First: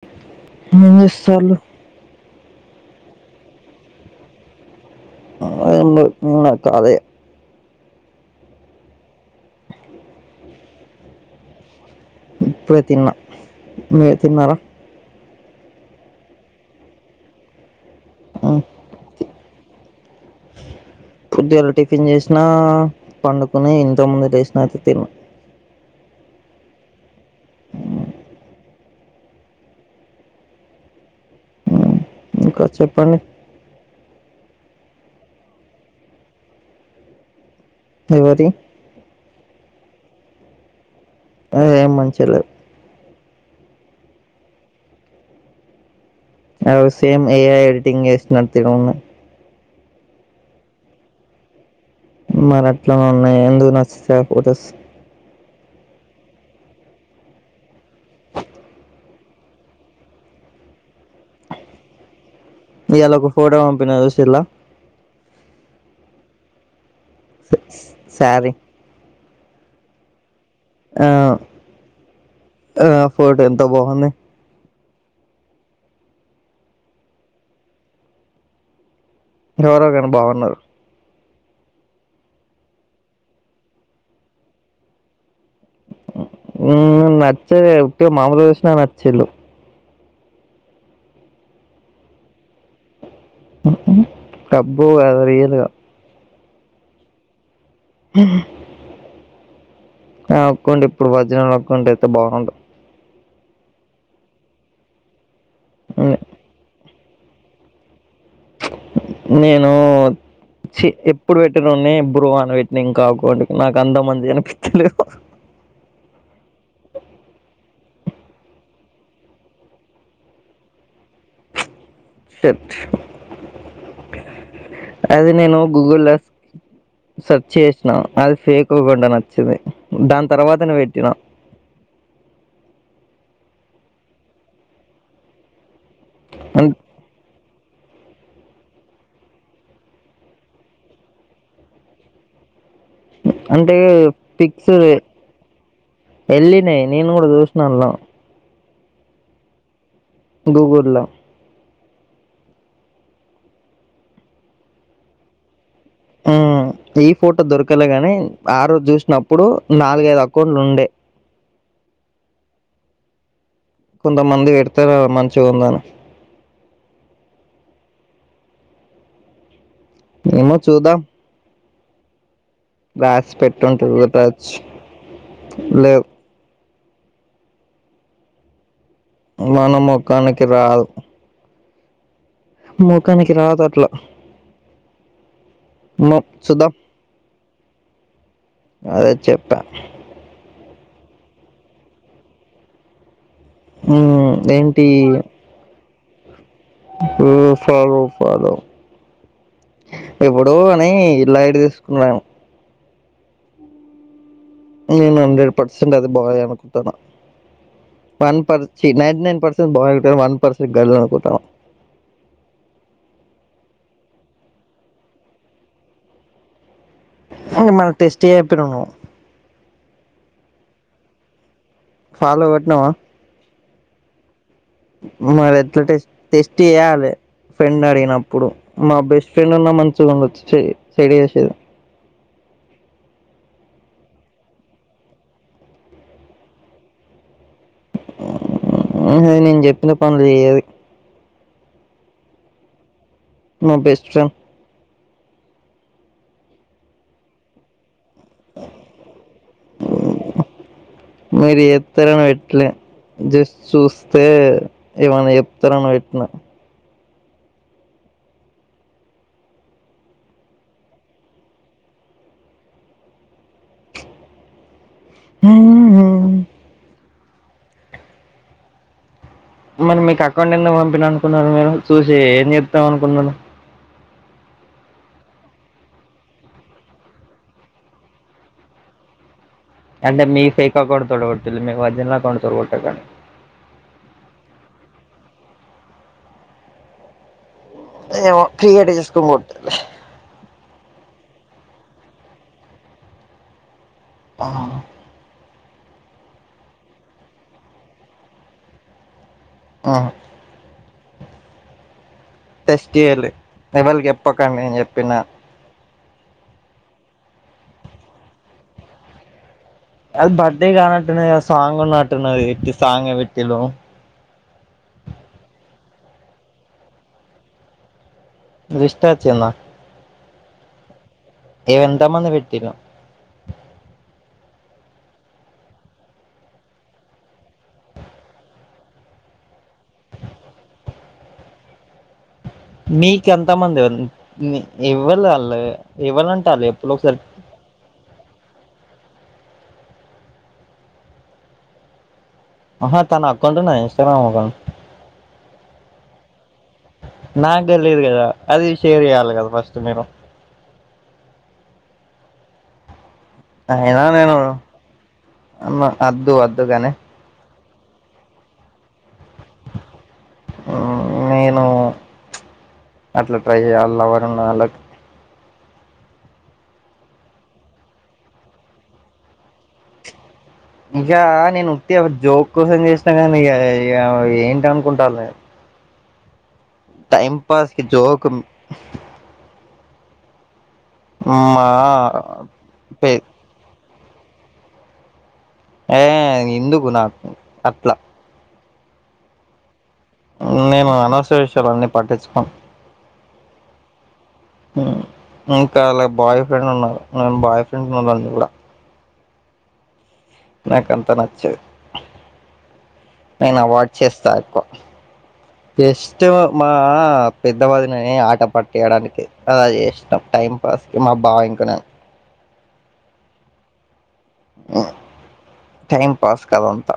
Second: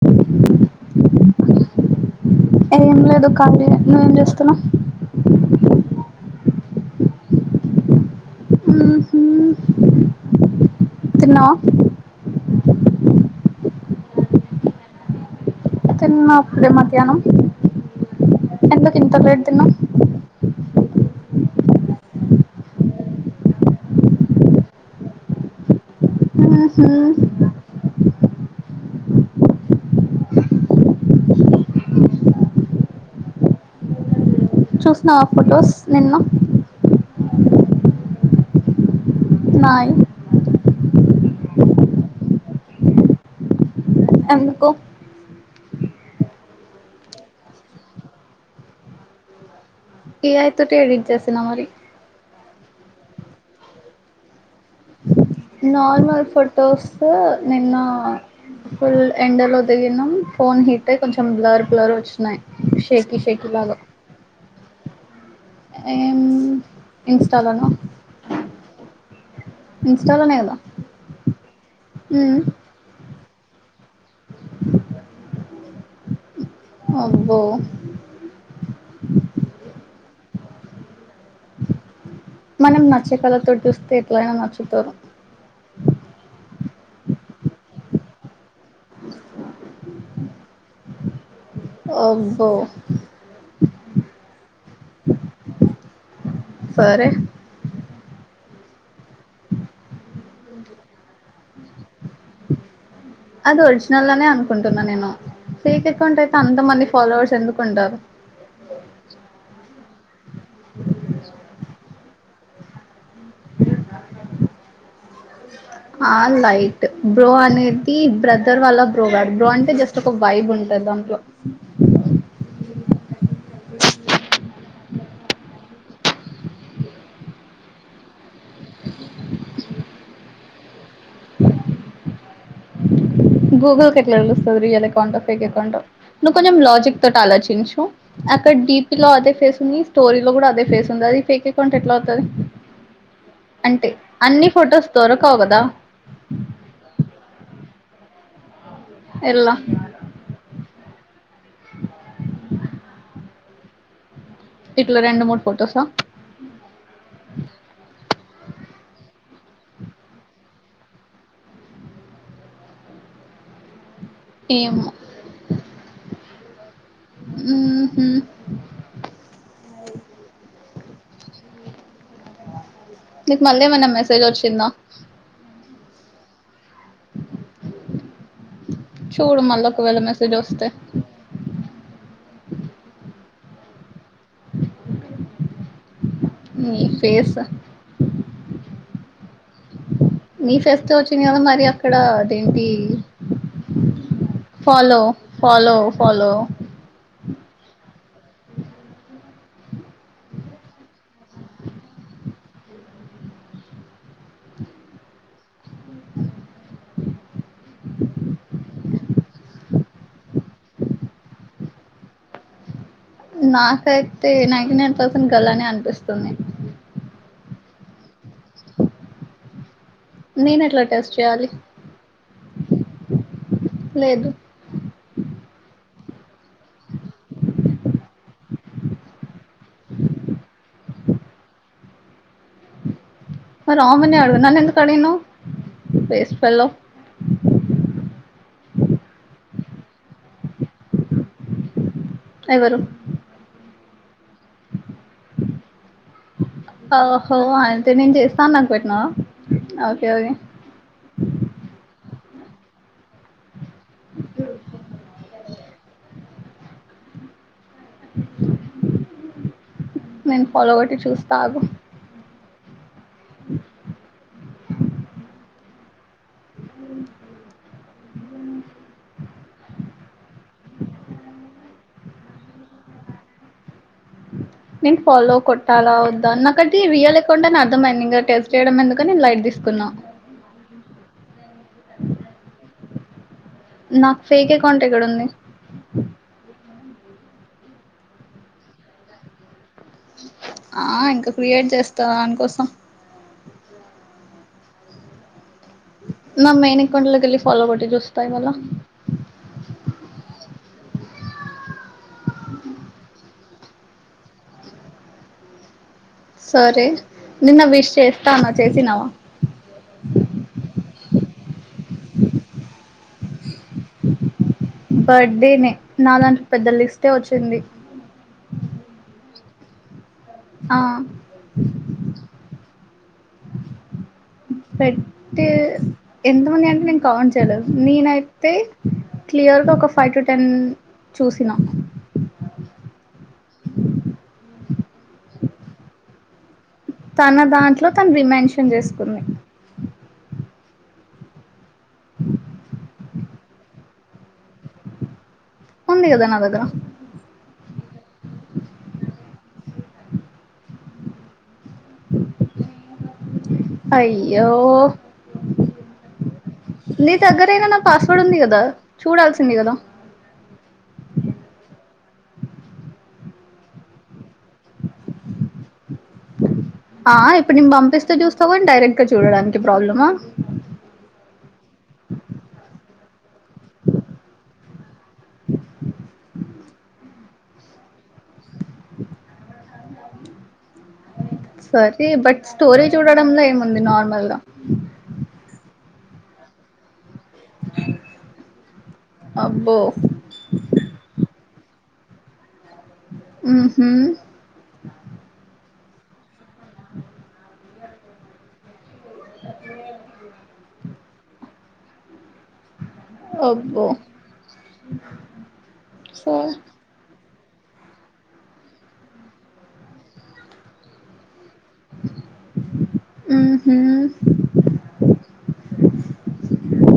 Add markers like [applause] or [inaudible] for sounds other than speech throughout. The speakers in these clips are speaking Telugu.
అ [inaudible] ఏం చేస్తాలు ఏం లేదు కాళీయే నువ్వేం చేస్తున్నావ్ [unintelligible] తిన్నావా ఇప్పుడే తిన్నా మీరు తిన్నారా తిన్న ఇప్పుడే మధ్యాహ్నం ఉమ్. ఎందుకు ఇంత లేట్ తిన్నావు పొద్దుగాలా టిఫిన్ చేసినా పండుకున్న ఇంతకముందు లేసినక తిను ఉహు ఇంకా చెప్పండి చూసినవా ఫొటోస్ నిన్న ఎవరియ్యి నాయి అదే ఏం మంచిగా లేదు ఎందుకు అవి సేమ్ ఏ ఐ ఎడిటింగ్ చేసినట్టే ఉన్నాయి ఏ ఐ తోటే ఎడిట్ చేసిన మరి మరట్లనే ఉన్నాయి ఎందుకు నచ్చితాయి ఫోటోస్ నార్మల్ ఫోటోస్ నిన్న ఫుల్ ఎండ లో దిగినం ఫోన్ హీట్ అయి కొంచెం బ్లర్ బ్లర్ వచ్చినాయి ఇయళ షేకి ఒక షేకి ఫోటో లాగా పంపిన చూసిల్లా ఏమ్ ఇన్స్టాలోనా శారీ ఇన్స్టాలోనే కదా ఆ మ్మ్. ఆ ఫోటో ఎంత బాగుంది అబ్బో ఎవరో గానీ బాగున్నారు మనం నచ్చే కళతో చూస్తే ఎట్లయినా నచ్చుతారు నచ్చలే ఉట్టిగా మామూలుగా చూసిన నాచిల్లు అబ్బో అబ్బో కాదు రియల్ గా సరే ఆ అ ఒక్కండి ఇప్పుడు భజనాలు అక్కండి అయితే బాగుండు అది ఒరిజినల్ అనే అనుకుంటున్నా నేను ఫేక్ నే- అకౌంట్ అయితే అంత మంది ఫాలోవర్స్ ఎందుకు ఉంటారు చి ఎప్పుడు పెట్టనోన్ని బ్రో అని పెట్టిన ఇంకాగు నాకు అంతమంది కనిపిస్తలే ఆ లైట్ బ్రో అనేది బ్రదర్ వల్ల బ్రో కా బ్రో అంటే జస్ట్ ఒక వైబ్ ఉంటది దాంట్లో అది నేను గూగుల్ లో సర్చ్ చేసినా అది ఫేక్ అకౌంట్ అని వచ్చింది దాని తర్వాతనే పెట్టినా గూగుల్కి ఎట్ల తెలుస్తాది రియల్ అకౌంట్ ఫేక్ అకౌంట్ ఓ కొంచెం అన్- లాజిక్ తోటి ఆలోచించు అక్కడ డీపి లో అదే ఫేస్ ఉంది స్టోరీ లో కూడా అదే ఫేస్ ఉంది అది ఫేక్ అకౌంట్ ఎట్లా అవుతది అంటే అన్ని పిక్స్ ఫొటోస్ దొరకవు కదా వెళ్ళినయి నేను కూడా చూసనలా ఎల్ల గూగుల్ల ఇట్లో రెండు మూడు ఫొటోసా హూ ఈ ఫోటో దొరకలే గాని, ఆ రోజు చూసినప్పుడు నాలుగైదు అకౌంట్లు ఉండే. కొంతమంది ఏమో పెడతరు మంచిగా ఉంది అని హ్మ్ హు ఏమో చూదాం రాసి నీకు మళ్ళీ పెట్టింటే ఏమైనా కూడ్ మెసేజ్ రావొచ్చు వచ్చిందా లేవ్ చూడు మళ్ళ మన ఒకవేళ మెసేజ్ ముఖానికి వస్తే మొఖానికి రాద్ అట్లా మ చూద్దాం నీ ఫేస్ అదే చెప్పా ఈ ఫెస్ట్ వచ్చింది కదా మరి అక్కడ అదేంటి ఏంటి ఫలో ఫలో ఫలో ఫాలో ఇప్పుడు అనీ లైట్ తీసుకున్నాన్ నేను హండ్రెడ్ పర్సెట్ అది బాయ్ అనుకుంటున్న వన్ పర్ చి నైటీ నైన్ పర్సెంట్ బాయ్ ఉంటది, వన్ పర్సెంట్ గర్ల్ ది అనుకుంటాన్న. నాకైతే నైన్టీ నైన్ పర్సంట్ గర్ల్ అనే అనిపిస్తుంది ఇంగ మళ్ళీ టెస్ట్ ఏపినావ్ నువ్ నేన ఎట్లా టెస్ట్ చేయాలి ఫాలో కొట్నావా లేదు మరి ఎట్లా టెస్ టెస్ట్ చేయాలే, ఫ్రెండ్ అడిగినప్పుడు మా బెస్. ఫ్రెండ్ ఉన్నా మంచుగా ఉండొచ్చు చె చెడు చేసేది మరి ఆమెనే అడుగు నన్నెందుకు అడిగినావ్ వాస్తేఫెల్లో నేను చెప్పిన పనులు చేయది ఎవరు మా బెస్ట్ ఫ్రెండ్ ఓహో అన్ అంటే నేను చేస్తా అని నాకు పెట్టినావ ఓకే మరి ట్లే జస్ట్ చూస్తే ఏమనా చెప్తారని వెట్నా నేను ఫాలో కొట్టి చూస్తా ఆగు హు ఆ మరి మీకు అకౌంట్ ఎందుకు పంపిన అనుకున్నారు మీరు, చూసి ఏం చెతాం అనుకున్నరు. నేను ఫాలో కొట్టాలా వద్దా నాకు అది రియల్ అకౌంట్ అని అర్థమైంది, ఇంగ టెస్ట్ చేయడం ఎందుకు అని నేన్ లైట్ తీస్. అంటే మీ ఫేక్ అకౌంట్ తోటి కొట్టిళ్ళు మీ వర్జినల్ అకౌంట్ తోడ్గొట్టకా నాక్ ఫేక్ అకౌంట్ ఎక్కడ ఉంది ఏమో క్రియేట్ చేసుకొన్ కొట్టు ఆ ఇంక క్రియేట్ చేస్తా దానికోసం హ్మ్ నా మెయిన్ అకౌంట్ లోకి ఎల్లి ఫాలో కొట్టి చూస్తా ఇవాళ్ళ హా టెస్ట్ చేయాలి ఎవళకి చెప్పకండి నేన్ చెప్పిన సరే నిన్న విష్ చేస్తాఅన్నావ్ చేసినావా అది బర్త్డే కానట్ ఉందిగా సాంగ్ ఉన్నటు ఉన్న దిగా ఉట్టి సాంగ్ పెట్టిరు బర్త్డేనే నా దానికిలో పెద్ద లిస్టే వచ్చింది లిస్ట్ వచ్చిందా ఆ ఇవెంతామంది పెట్టిరు పెట్టి ఎంతమంది అంటే నేను కావన్ట్ చేయ్యాలేదు నేనైతే క్లియర్ గా ఒక ఫైవ్ టు టెన్ చూసినా మీకు ఎంత మంది ఇవ్వలు అళ్ళు ఇవ్వాలంటారు చే తన దాంట్లో తను రిమెన్షన్ చేసుకుంది [inaudible] ఆహా తన అకాౌట్ నా ఇన్స్టాగ్రామ్ ఉందా ఉందిగాద నా దగ్గర నాకు తెలియదు గదా అది షేర్ చేయ్యాలి గదా ఫస్ట్ మీరు [unintelligible] అయినా నేను అయ్యే అద్దు అద్దుగాని నీ దగ్గర ఎదన్నా పాస్వర్డ్ ఉంది గదా చూడాల్సింది గదా నేను అట్లా ట్రై చేయ్య అలా ఎవరన్న అళ్ళకి ఆ ఇప్పుడు నేను పంపిస్తే చూస్తావ గాని డైరెక్ట్ గా చూడడానికి ప్రాబ్లమా ఇగా నేను ఉటిగా జోక్ కోసం చేస్తా చేస్తా గాని ఏంట అనుకుంటారు టైమ్ పాస్కి జోకు సరే బట్ స్టోరి చూడడంలో ఏముంది నార్మల్గా ఏ ఎందుకు నాకు అట్లా అబ్బో పటిచ్చుకోం ఉహు హమ్ ఇంకా అలా బాయ్ ఫ్రెండ్ ఉన్నారు నే బాయ్ ఫ్రెండ్ ఉన్నాడు నేను చూడా [unintelligible] నాకు అంతా నచ్చదు నేను అబ్బో అవార్డ్ చేస్తా ఎక్కువ జెస్ట్ సరే మా పెద్దవదినని ఆట పట్టేయడానికి అలా చేసినం టైం పాస్ కి మా బావ ఇంకా నేను ఉహు టైమ్ పాస్ కాదంతా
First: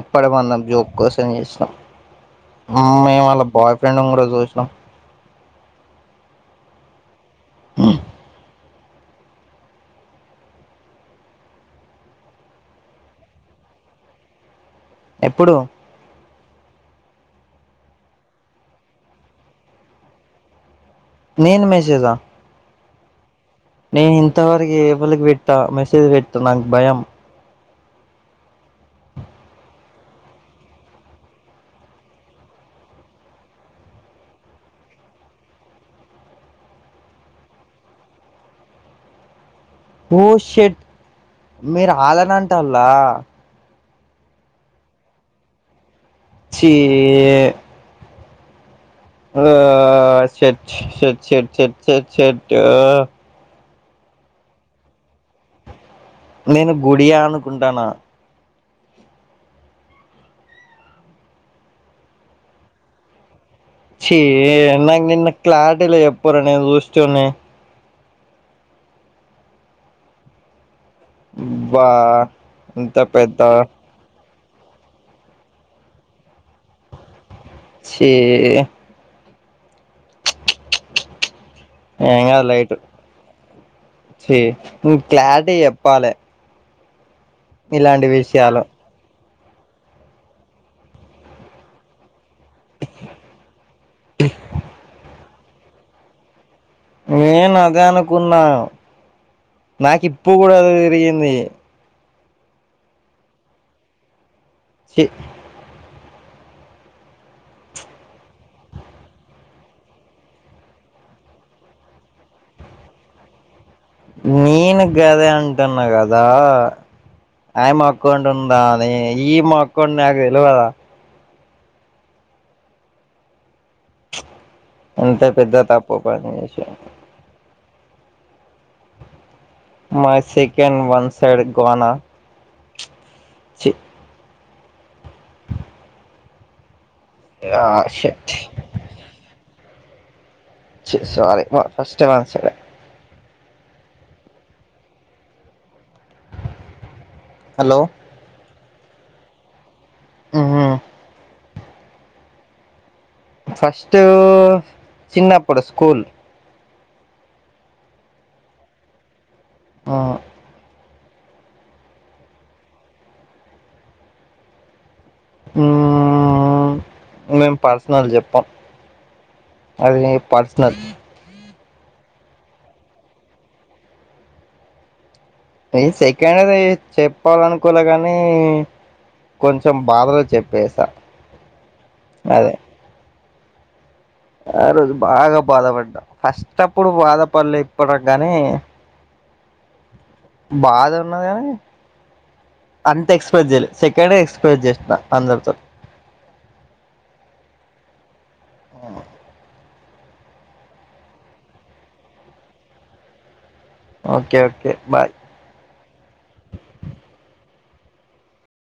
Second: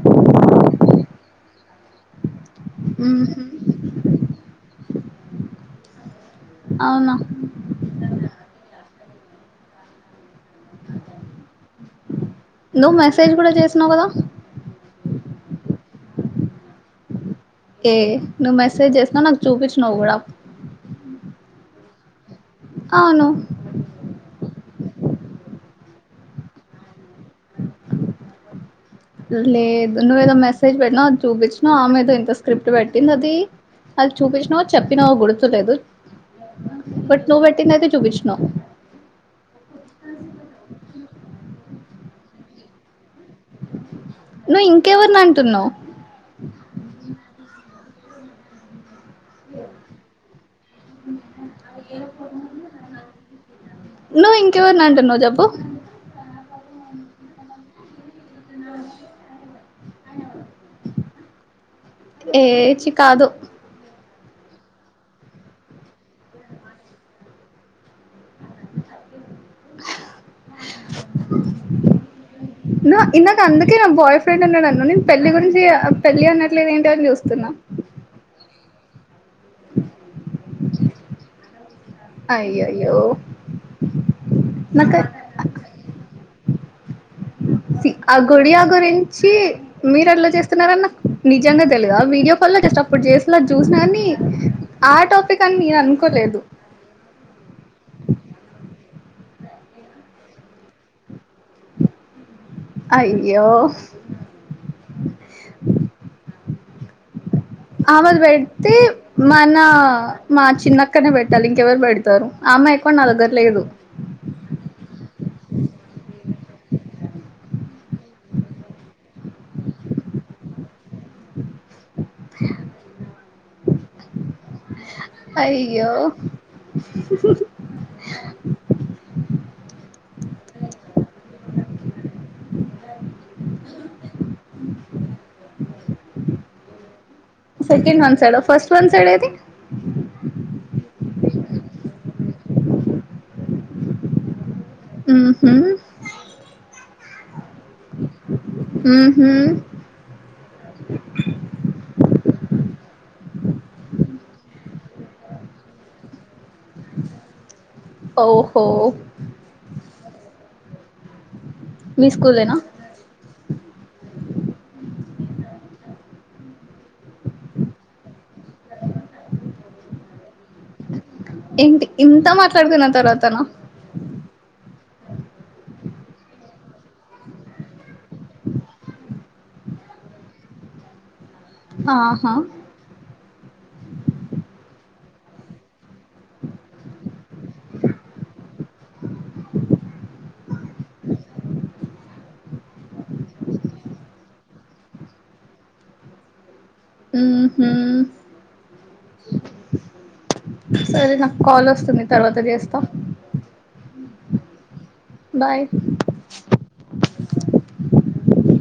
అప్పడి మందము జోక్ కోసం చేసినమ్ మేము ఉహు వాళ్ళ బాయ్ ఫ్రెండ్ గూడా చూసినాం అవునా ఉ నువ్వు మెసేజ్ గూడా చేసినావ్ గదా ఎప్పుడు ఏ నువ్వు మెసేజ్ చేసినవ్ నాకు చూపించినవ్ గూడా నేను మెసెజా అవును ఎ ఎవల్క్ పేట్ట మెసేజ్ పేట్ట నాకు భయం లేదు నువ్వు ఏదో మెసేజ్ పెట్టినావ్ చూపించినవు ఆమె ఏదో ఇంత స్క్రిప్ట్ పెట్టింది అది అది చూపిచ్చినవో చెప్పినవో గుర్తులేదు బట్ నువ్ బెట్టిందైతే చూపిచ్చినవ్ ఓ షెట్ మీరు ఆల్లనంటాల్లా నువ్ ఇంకెవరినంటున్నవ్ చీ ఓ షెట్ షెట్ షెట్ షెట్ షెట్ షెట్టూ నువ్ ఇంకెవరినంటున్నవ్ చెప్పు నేను గుడియా అనుకుంటానా ఆయనెవరు ఏ చ్చి కాదు చ్చి నాకు నిన్న క్లారిటీల చెప్పరు నేను చూషెటోడ్ని బా ఇంత నా ఇందాక పెద్ద అందుకే నా బాయ్ ఫ్ ఫ్రెండ్ ఉన్నడన్నవ్ నేను పెళ్లి గురించి అ పెళ్లి అనట్లేవెంటి అని జూస్తున్నా చీ ఏంగాదు లైట్ అయ్యయ్యో చీ నువ్ నాకు క్లారిటీగ చెప్పాలె చి ఆ గుడియా విషయాలు గురించి మీరట్లా చేస్తున్నారని నాకు నిజంగా తెలీదు ఆ వీడియో మళ్ళ చేసేటప్పుడు జస్ట్ ల చూసిన కనీ ఆ టాపిక్ అని నేననుకోలేదు నేను అదే అనుకున్నా నాకిప్పుడు గూడ అదే జరిగింది అయ్యో చ్చి ఆమెది పెడితే మనా మా చిన్నక్కనే పెట్టాలి ఇంకెవరు పెడతరు ఆ అమ్మాయి అకౌంట్ నా దగ్గర లేదు అంటన్నా గదా ఆయ్మా అకౌంట్ ఉందా అని ఈమె అకౌంట్ నాకు తెలవదా ఎంత పెద్ద అయ్యో తప్పు పని చేశా మై సేకండ్ వన్ సైడ్ గానా చి ఆ సెకండ్ వన్ షట్ సైడా first one side I think చి సారీ వ ఫస్ట్ వన్ సైడే ఉమ్ హ్ హలో ఉమ్ హ్ ఉ హు ఫస్ట్ చిన్నప్పుడు స్కూల్ ఓహో ఆ మీ స్కూల్ ఏనా ఊ మేం పర్సనల్ చెప్పం అది నీ పర్సనల్ ఏంటి ఇంత మాట్లాడుతున్న తర్వాతనా ఇ సెకండ్ది చెప్పాలనుకోలే గనీ కొంచెం బాధలో చెప్పేసా ఆహా అదే ఆ రోజు బాగా బాధపడ్డా ఫస్ట్ అప్పుడు బాధపడలే ఇప్పడు కానీ [inaudible] బాధ ఉన్నది కానీ అంత ఎక్స్పెస్ చేయలే సెకండ్ ఎక్స్పెస్ చేస్త అందరితో ఆ హా సరే నాకు కాల్ వస్తుంది తర్వాత చేస్తా ఓకే ఓకే బాయ్ బాయ్